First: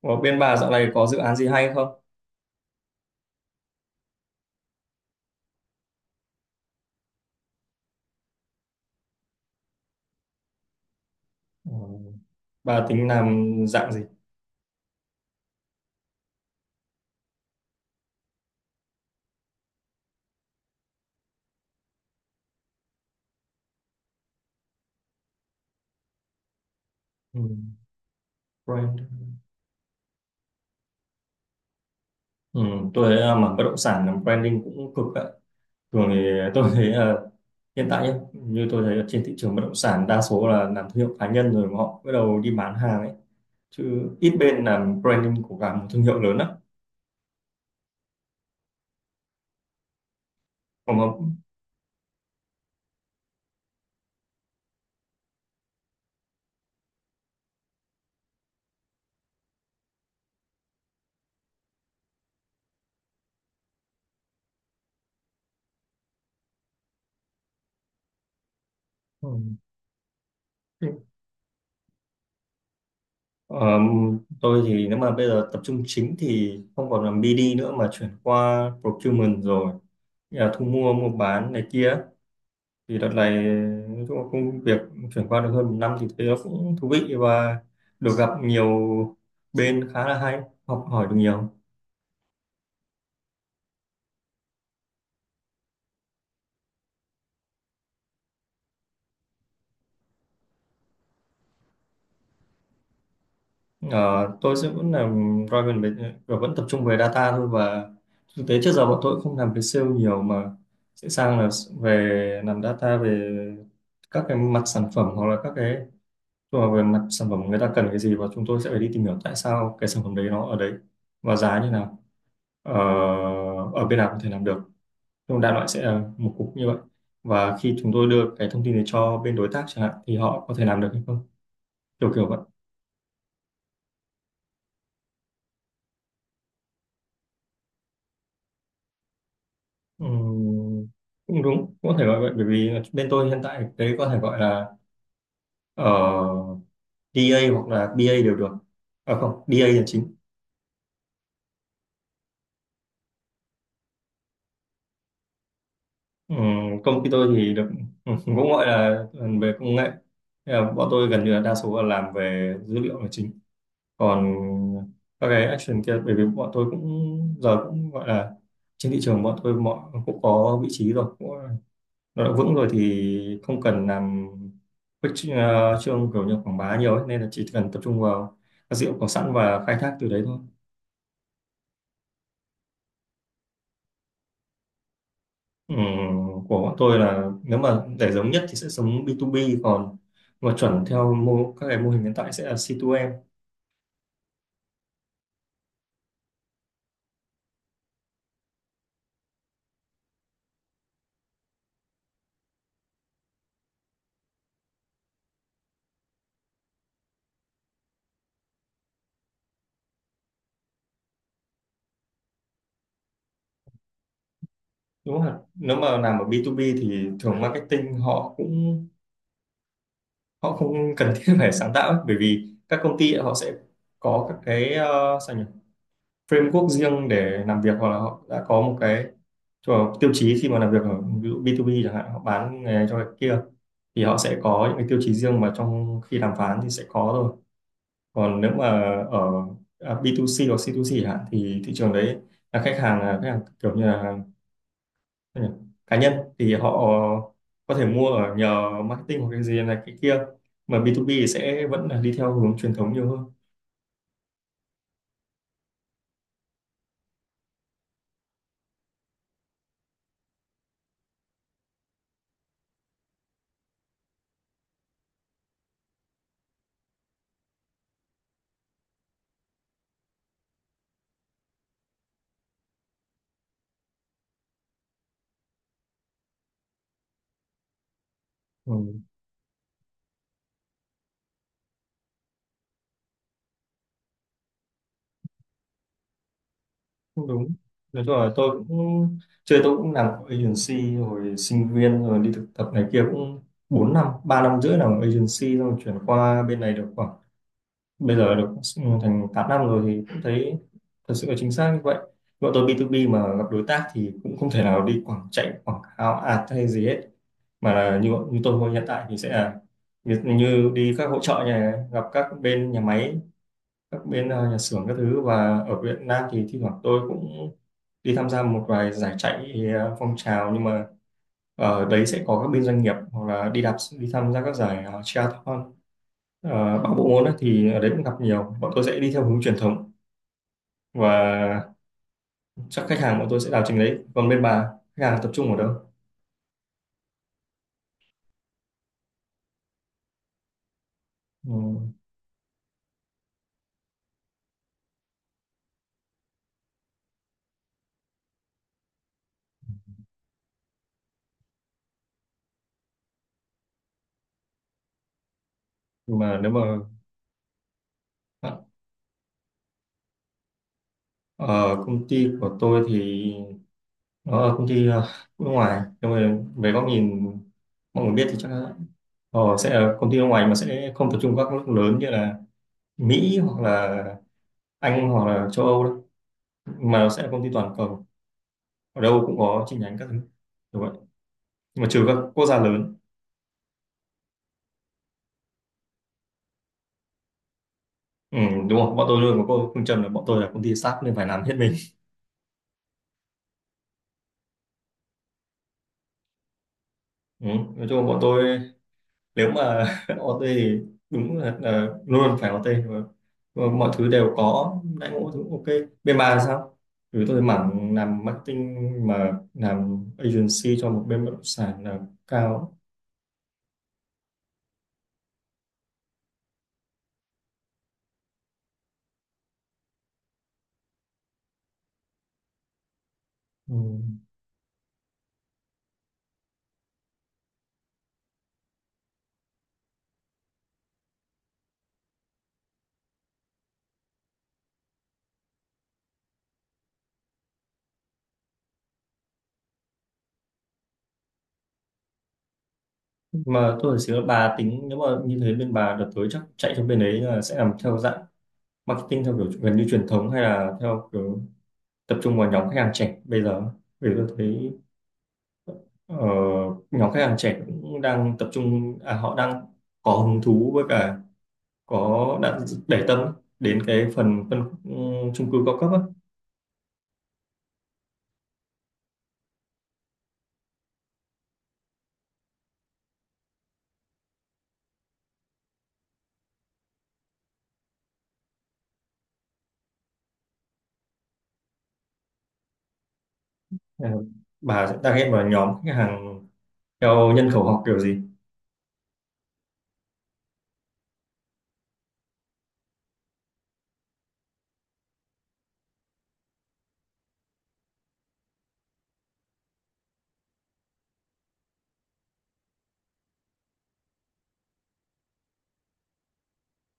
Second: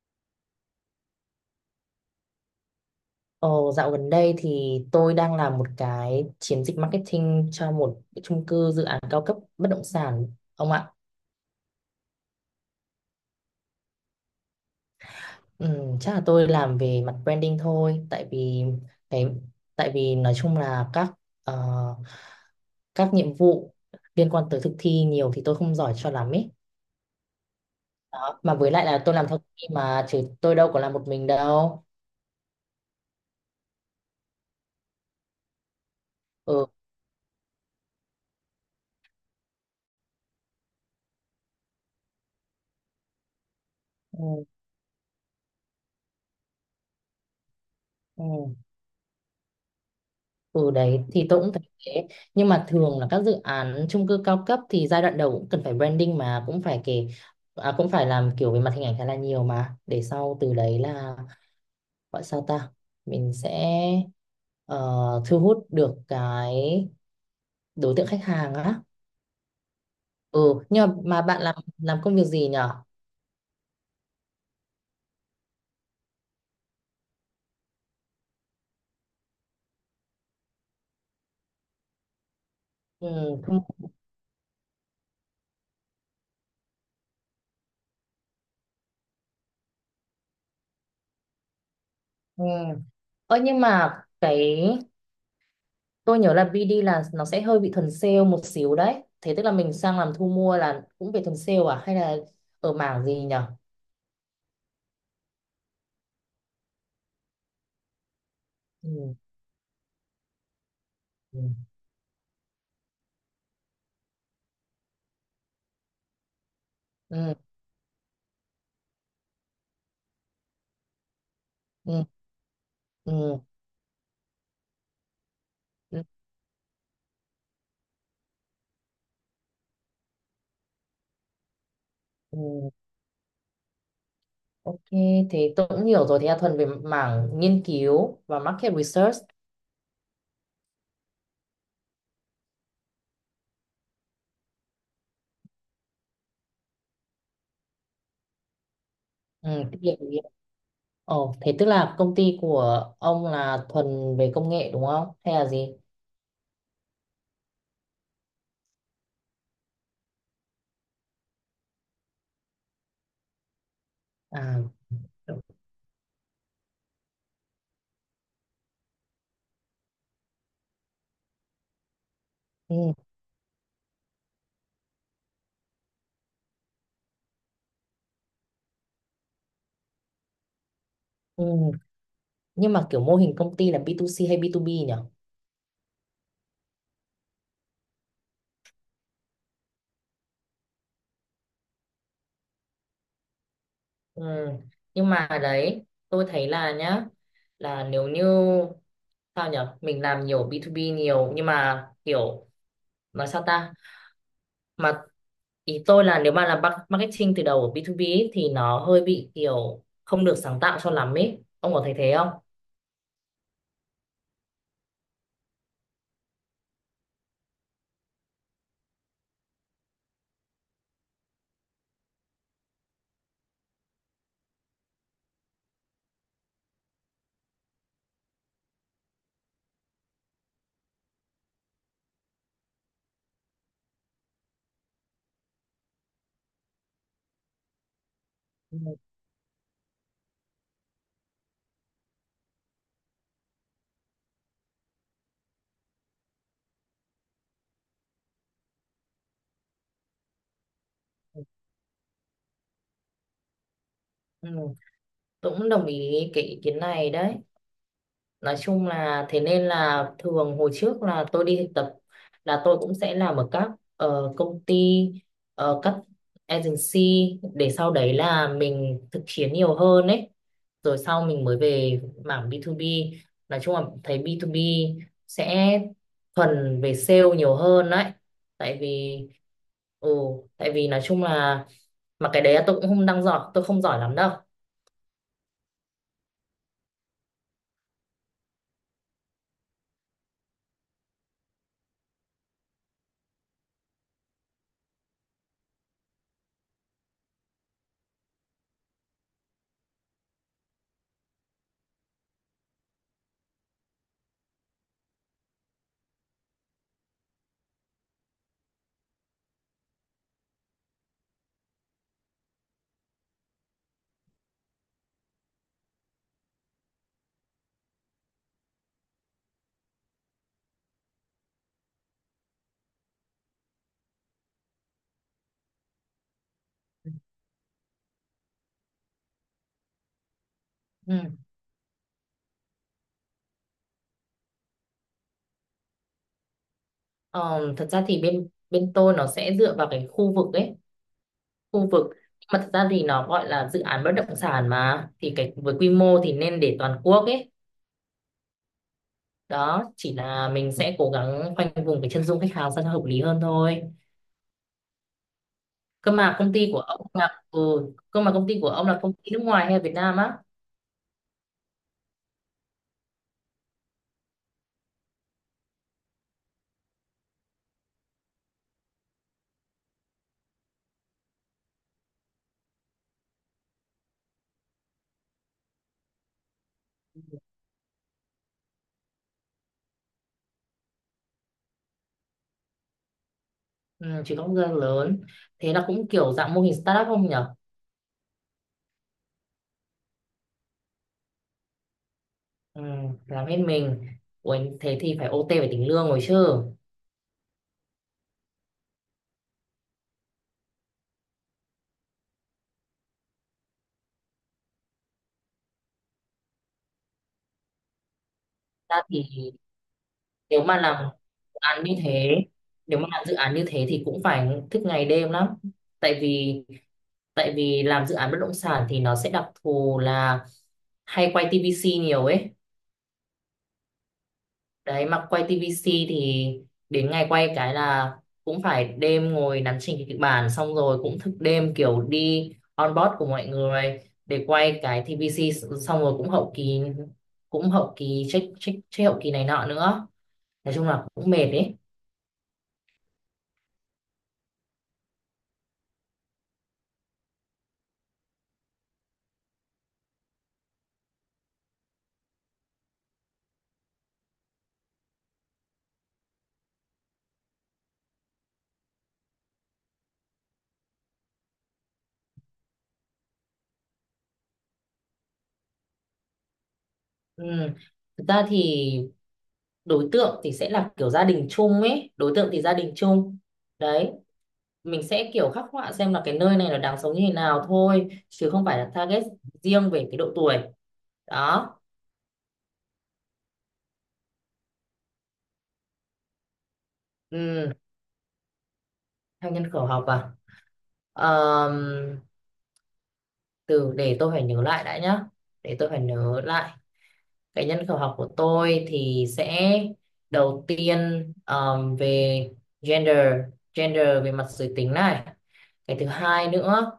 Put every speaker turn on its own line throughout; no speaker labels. Ở bên bà dạo này có dự án gì hay không?
Ồ, dạo gần đây thì tôi đang làm một cái chiến dịch marketing cho một cái chung cư dự án cao cấp bất động sản ông ạ.
Ừ. Bà tính làm dạng gì?
Ừ, chắc là tôi làm về mặt branding thôi, tại vì cái tại vì nói chung là ờ, các nhiệm vụ liên quan tới thực thi nhiều thì tôi không giỏi cho lắm ấy.
Ừ.
Đó. Mà với lại là
Brand.
tôi làm theo team mà chứ tôi đâu có làm một mình đâu.
Ừ. Tôi thấy là mảng bất động sản làm branding cũng cực ạ. Thường thì
Ừ.
tôi thấy là hiện tại nhé, như tôi thấy là trên thị trường bất động sản đa số là làm thương hiệu cá nhân rồi mà họ bắt đầu đi bán hàng ấy. Chứ ít
Ừ.
bên làm branding của cả một thương hiệu lớn lắm.
Ừ. Ừ
Còn mà
đấy thì tôi cũng thấy thế, nhưng mà thường là các dự án chung cư cao cấp thì giai đoạn đầu cũng cần phải branding, mà cũng phải cũng phải làm kiểu về mặt hình ảnh khá là nhiều, mà để sau từ đấy là, gọi sao ta, mình sẽ ờ, thu hút được cái đối tượng khách hàng á.
ừ.
Ừ, nhưng mà bạn làm công việc gì nhở?
Ờ, tôi thì nếu mà bây giờ tập trung chính thì không còn làm BD nữa mà chuyển qua procurement rồi, nghĩa là thu mua mua bán này kia. Thì đợt
ừ,
này
không-
nói chung là công việc chuyển qua được hơn một năm thì thấy nó cũng thú vị và được gặp nhiều bên khá là hay, học hỏi được nhiều.
ừ. Ơ nhưng mà cái Tôi nhớ là BD là nó sẽ hơi bị thuần sale một xíu đấy. Thế tức là mình sang làm thu mua là cũng về thuần sale à? Hay là ở mảng gì nhở?
Ờ, tôi sẽ vẫn làm Raven về và vẫn tập trung về data thôi, và thực tế trước giờ bọn tôi
Ừ.
cũng không làm về sale nhiều mà sẽ sang
Ừ.
là về làm data về các cái mặt sản phẩm hoặc là các cái, tức là về mặt sản
Ừ.
phẩm người ta cần cái gì và chúng tôi sẽ phải đi tìm hiểu tại sao cái sản phẩm đấy nó ở đấy và giá như nào.
Ừ.
Ờ,
Ừ.
Ở bên nào có thể làm được. Nhưng đại loại sẽ là
Ừ,
một cục như vậy, và khi chúng tôi đưa cái thông tin này cho bên đối tác chẳng hạn thì họ có thể làm được hay không, kiểu kiểu vậy.
ừ. Ok, thế tôi cũng hiểu rồi. Thế là thuần về mảng nghiên cứu và market research.
Ừm, Cũng đúng, cũng có thể gọi vậy, bởi vì bên tôi hiện tại đấy có thể gọi là uh, DA hoặc là BA đều được, à không,
Ừ.
DA
Tôi
là
hiểu, tôi
chính.
hiểu. Ồ, thế tức là công ty của ông là thuần về công nghệ đúng không? Hay là gì?
Ừm, Công ty tôi thì được cũng gọi là về công nghệ. Thế là bọn tôi gần như là đa số là làm về dữ liệu là chính, còn
À,
các cái action kia bởi vì bọn tôi cũng giờ cũng gọi là trên thị trường bọn tôi mọi cũng có vị trí rồi cũng, nó đã vững rồi
ừ.
thì không cần làm khuếch trương kiểu như quảng bá nhiều ấy, nên là chỉ cần tập trung vào các dữ liệu có sẵn và khai thác từ đấy thôi.
Ừ. Nhưng mà kiểu mô hình công ty là B2C hay B2B nhỉ?
Ừm, của bọn tôi là nếu mà để giống nhất thì sẽ giống B2B, còn mà chuẩn theo các cái mô hình hiện tại sẽ là C2M.
Ừ. Nhưng mà đấy, tôi thấy là nhá, là nếu như, sao nhở, mình làm nhiều B2B nhiều nhưng mà kiểu, nói sao ta, mà ý tôi là nếu mà làm marketing từ đầu ở B2B ấy, thì nó hơi bị kiểu không được sáng tạo cho lắm ấy, ông có thấy thế không?
Đúng không ạ, nếu mà làm ở B2B thì thường marketing họ cũng họ không cần thiết phải sáng tạo ấy, bởi vì các công ty ấy, họ sẽ có các cái sao nhỉ, framework riêng để làm việc, hoặc là họ đã có một cái cho tiêu chí khi mà làm việc ở ví dụ B2B chẳng hạn, họ bán nghề cho cái kia thì họ sẽ có những cái tiêu chí riêng mà trong khi đàm phán thì sẽ có thôi. Còn nếu mà
Ừ.
ở B2C hoặc C2C chẳng hạn thì thị trường đấy là khách hàng, là khách hàng kiểu như là. Ừ. Cá nhân thì họ có thể mua ở nhờ marketing hoặc cái gì này cái kia, mà B2B thì sẽ vẫn là đi theo hướng truyền thống nhiều hơn.
Ừ. Tôi cũng đồng ý cái ý kiến này đấy. Nói chung là thế, nên là thường hồi trước là tôi đi thực tập, là tôi cũng sẽ làm ở các công ty, các agency, để sau đấy là mình thực chiến nhiều hơn ấy, rồi sau mình mới về mảng B2B. Nói chung là thấy B2B sẽ thuần về sale nhiều hơn đấy,
Ừ.
tại vì ừ tại vì nói chung là, mà cái đấy là tôi cũng không đang giỏi, tôi không giỏi lắm đâu.
Cũng đúng, nói chung là tôi cũng chơi tôi cũng làm agency rồi, sinh viên rồi đi thực tập này kia cũng 4 năm, 3 năm rưỡi làm agency, xong rồi chuyển qua bên này được khoảng bây giờ được thành 8 năm rồi thì cũng thấy thật sự là chính xác như vậy. Bọn tôi B2B mà gặp đối tác thì cũng không thể nào đi chạy quảng cáo ad hay gì hết, mà là như như tôi hiện tại thì sẽ là như, như đi các hỗ trợ nhà gặp các bên nhà máy, các bên nhà xưởng các thứ, và ở Việt Nam thì thi thoảng tôi cũng đi tham gia một vài giải chạy phong trào, nhưng mà ở đấy sẽ có các bên doanh nghiệp, hoặc là đi đạp, đi tham gia các giải triathlon. Bằng bộ môn ấy, thì ở đấy cũng gặp nhiều, bọn tôi sẽ đi theo hướng truyền thống,
Ừ.
và chắc khách hàng bọn tôi sẽ đào trình đấy, còn bên bà khách hàng tập trung ở đâu.
Ờ, thật ra thì bên bên tôi nó sẽ dựa vào cái khu vực ấy,
Ừ,
khu vực. Nhưng mà thật ra thì nó gọi là dự án bất động sản mà, thì cái với quy mô thì nên để toàn quốc ấy, đó, chỉ là mình sẽ cố gắng khoanh vùng cái chân dung khách hàng sao cho hợp lý hơn thôi. cơ
nhưng
mà
mà nếu
công
mà
ty của ông là ừ, Cơ mà công
ờ,
ty của ông là công ty nước ngoài hay là Việt Nam á?
ở công ty của tôi thì công ty nước ngoài, nhưng mà về góc nhìn mọi người biết thì chắc là sẽ là công ty nước ngoài mà sẽ không tập trung các nước lớn như là Mỹ hoặc là Anh hoặc là châu Âu đâu, mà nó sẽ là công ty toàn cầu, ở đâu cũng có chi nhánh các thứ, đúng vậy, nhưng mà trừ các quốc gia lớn.
Ừ, chỉ có người lớn. Thế là cũng kiểu dạng mô hình startup không nhở?
Ừ, đúng không, bọn tôi luôn có cô phương châm là bọn tôi là công ty start nên phải làm hết mình.
Ừ, làm hết mình. Ủa, thế thì phải OT về tính lương rồi chứ.
Ừ. Nói chung là bọn tôi nếu mà OT thì đúng là, luôn luôn phải OT mà, và mọi thứ đều có đãi ngộ thứ, ok. Bên bà là sao, vì tôi mảng làm marketing
Thật ra
mà
thì,
làm
nếu mà
agency cho một
làm
bên bất động sản
án như
là
thế
cao.
nếu mà làm dự án như thế thì cũng phải thức ngày đêm lắm, tại vì tại vì làm dự án bất động sản thì nó sẽ đặc thù là hay quay TVC nhiều ấy.
Ừ.
Đấy, mà quay TVC thì đến ngày quay cái là cũng phải đêm ngồi nắn chỉnh cái kịch bản, xong rồi cũng thức đêm kiểu đi on board của mọi người để quay cái TVC, xong rồi cũng hậu kỳ check check check, hậu kỳ này nọ nữa, nói chung là cũng mệt ấy.
Mà tôi phải xíu là bà tính nếu mà như thế bên bà đợt tới chắc chạy cho bên đấy là sẽ làm theo dạng marketing theo kiểu gần như truyền thống hay là theo kiểu tập trung vào nhóm khách hàng trẻ bây giờ, vì tôi thấy Ờ, nhóm khách hàng trẻ cũng đang tập trung, họ đang có hứng thú với cả có đang để tâm đến cái phần phân khúc chung cư cao cấp á.
Ừ. Thực ra thì đối tượng thì sẽ là kiểu gia đình chung ấy, đối tượng thì gia đình chung, đấy, mình sẽ kiểu khắc họa xem là cái nơi này là đáng sống như thế nào thôi, chứ không phải là target riêng về cái độ tuổi, đó.
Ờ, bà sẽ target vào nhóm khách hàng theo nhân khẩu
Ừ.
học kiểu gì.
Theo nhân khẩu học à? Ờm, Từ, để tôi phải nhớ lại đã nhá, để tôi phải nhớ lại. Cái nhân khẩu học của tôi thì sẽ, đầu tiên, về gender gender về mặt giới tính này. cái thứ hai nữa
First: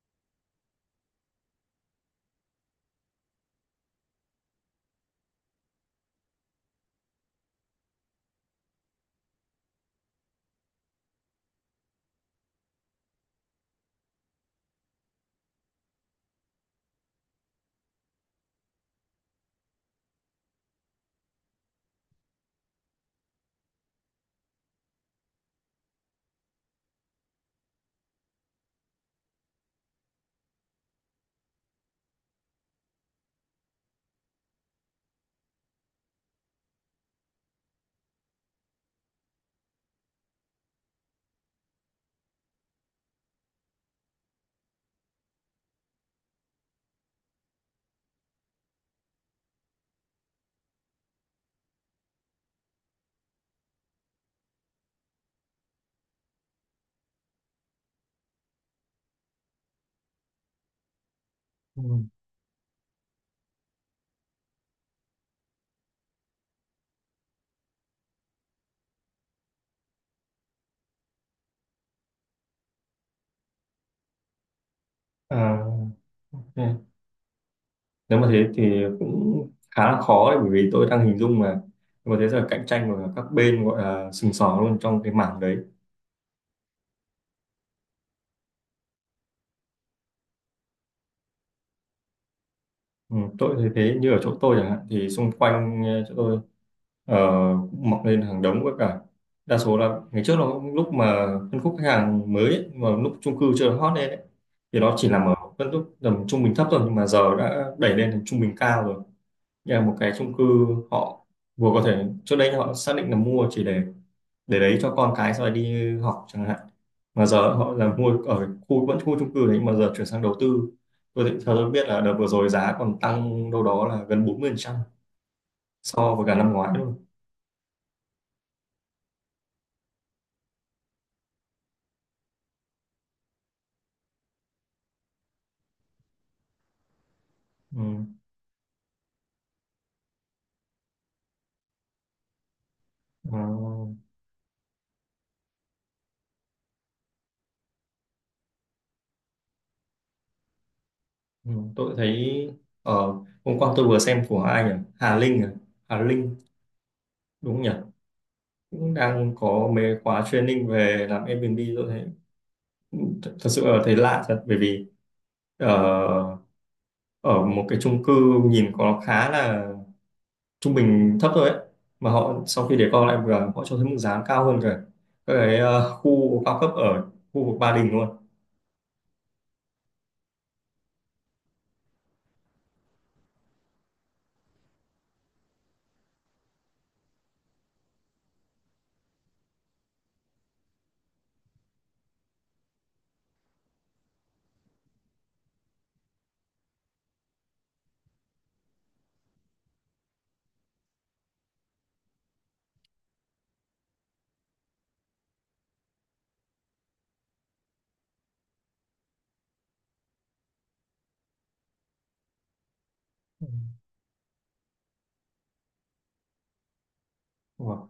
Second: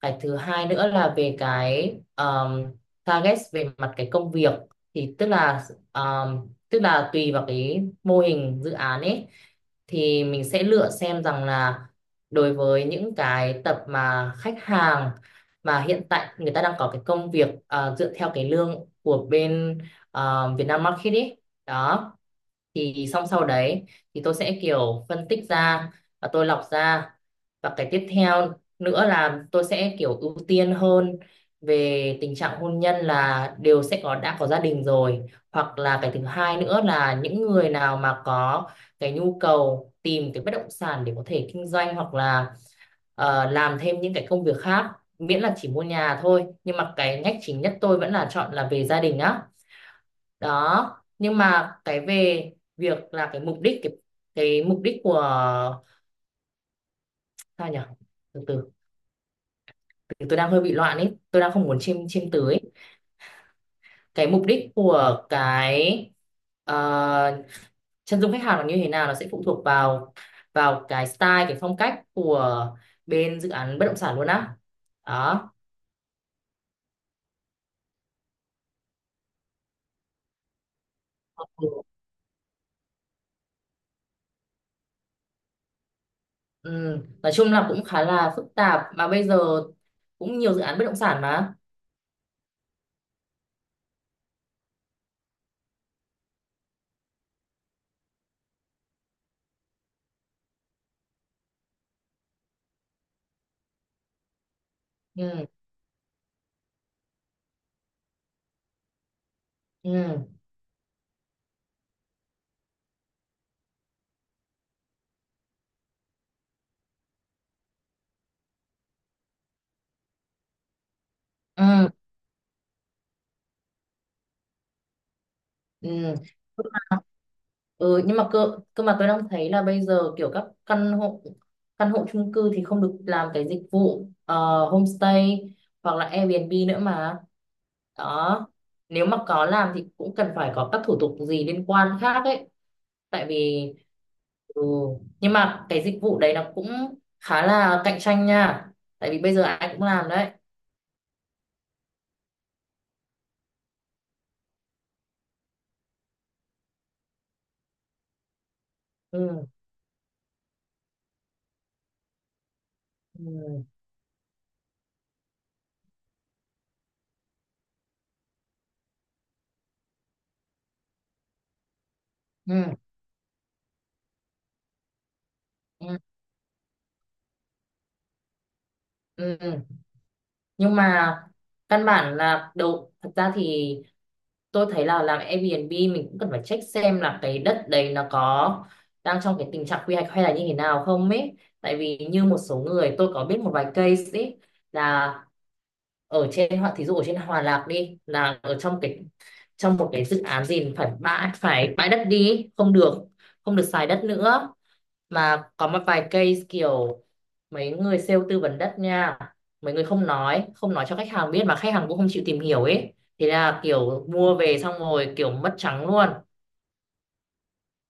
cái thứ hai nữa là về cái, target về mặt cái công việc, thì tức là, tức là tùy vào cái mô hình dự án ấy, thì mình sẽ lựa xem rằng là đối với những cái tập mà khách hàng mà hiện tại người ta đang có cái công việc, à, dựa theo cái lương của bên, à, Vietnam Market ấy, đó, thì xong sau đấy thì tôi sẽ kiểu phân tích ra và tôi lọc ra. Và cái tiếp theo nữa là tôi sẽ kiểu ưu tiên hơn về tình trạng hôn nhân, là đều sẽ có, đã có gia đình rồi, hoặc là cái thứ hai nữa là những người nào mà có cái nhu cầu tìm cái bất động sản để có thể kinh doanh, hoặc là làm thêm những cái công việc khác, miễn là chỉ mua nhà thôi, nhưng mà cái ngách chính nhất tôi vẫn là chọn là về gia đình á, đó. Nhưng mà cái về việc là cái mục đích của, sao nhỉ, từ từ, từ tôi đang hơi bị loạn ấy, tôi đang không muốn
Ừ.
chiêm chiêm từ ấy. Cái mục đích của cái, ờ, chân dung khách hàng là như thế nào nó sẽ phụ thuộc vào, vào cái style, cái phong cách của bên dự án bất động sản luôn á,
À,
đó.
ừ. Nếu mà thế thì cũng khá là khó đấy bởi vì tôi đang hình dung mà
Ừ.
có thế giờ cạnh tranh của các bên gọi là sừng sỏ luôn trong cái mảng đấy.
Ừ, nói chung là cũng khá là phức tạp, mà bây giờ cũng nhiều dự án bất động sản mà.
Ừ, tôi thấy thế như ở chỗ tôi chẳng hạn thì xung quanh chỗ tôi cũng mọc lên hàng đống với cả đa số là ngày trước nó lúc mà phân khúc khách hàng mới ấy, mà lúc chung cư chưa hot lên ấy, thì nó chỉ nằm ở
Ừ.
phân khúc tầm trung bình thấp thôi, nhưng mà giờ đã đẩy lên thành trung bình cao rồi. Như là một cái
Ừ.
chung cư họ vừa có thể trước đây họ xác định là mua chỉ để đấy cho con cái sau này đi học chẳng hạn, mà giờ họ là mua ở khu vẫn khu chung cư đấy mà giờ chuyển sang đầu tư. Theo tôi biết
Ừ.
là đợt vừa rồi giá còn tăng đâu đó là gần 40% so với cả năm
Ừ.
ngoái luôn.
Ừ, nhưng mà cơ cơ mà tôi đang thấy là bây giờ kiểu các căn hộ chung cư thì không được làm cái dịch vụ, homestay hoặc là Airbnb nữa mà,
Ừ.
đó. Nếu mà có làm thì cũng cần phải có các thủ tục gì liên quan khác ấy, tại
Ờ,
vì, ừ, nhưng mà cái dịch vụ đấy nó cũng khá là cạnh tranh nha, tại vì bây giờ ai cũng làm đấy.
ừ. Tôi thấy ở hôm qua tôi vừa xem của ai nhỉ, Hà Linh à? Hà Linh đúng không nhỉ, cũng đang
Ừ.
có mấy khóa training về làm Airbnb tôi thấy thật thật
Ừ.
sự là thấy lạ thật bởi vì ờ, ở một cái chung cư nhìn có khá là trung bình thấp thôi ấy, mà họ
Ừ.
sau khi để con lại vừa họ cho thấy mức giá cao hơn cả các cái
Ừ.
khu cao cấp ở khu vực Ba Đình luôn.
Ừ. Nhưng mà căn bản là đầu, thật ra thì tôi thấy là làm Airbnb mình cũng cần phải check xem là cái đất đấy nó có đang trong cái tình trạng quy hoạch hay là như thế nào không ấy, tại vì như một số người, tôi có biết một vài case ấy, là ở trên thí dụ ở trên Hòa Lạc đi, là ở trong cái, trong một cái dự án gì, phải bãi đất đi ấy, không được xài đất nữa, mà có một vài case kiểu, mấy người sale tư vấn đất nha, mấy người không nói cho khách hàng biết, mà khách hàng cũng không chịu tìm hiểu ấy, thế
Ừ.
là kiểu mua về xong rồi kiểu mất trắng luôn.
Đúng rồi.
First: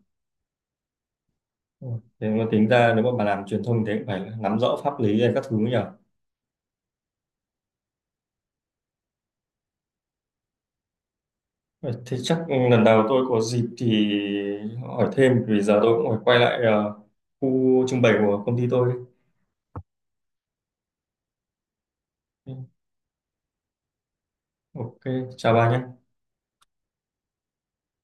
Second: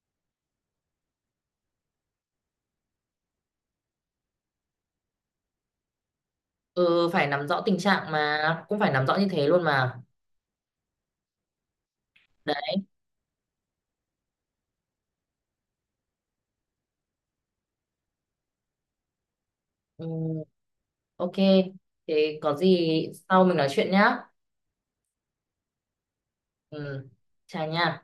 Đúng rồi. Thế mà tính ra nếu mà bà làm truyền thông thì cũng phải nắm rõ pháp lý hay các thứ nhỉ.
Ừ, phải nắm rõ tình trạng, mà cũng phải nắm rõ như thế luôn mà,
Ờ, Thế chắc
đấy.
lần đầu tôi có dịp thì hỏi thêm, vì giờ tôi cũng phải quay lại khu trưng bày của công ty tôi.
Ừ, ok, thế có gì sau mình nói chuyện nhá.
Ok, chào bà nhé.
Ừ, chào nha.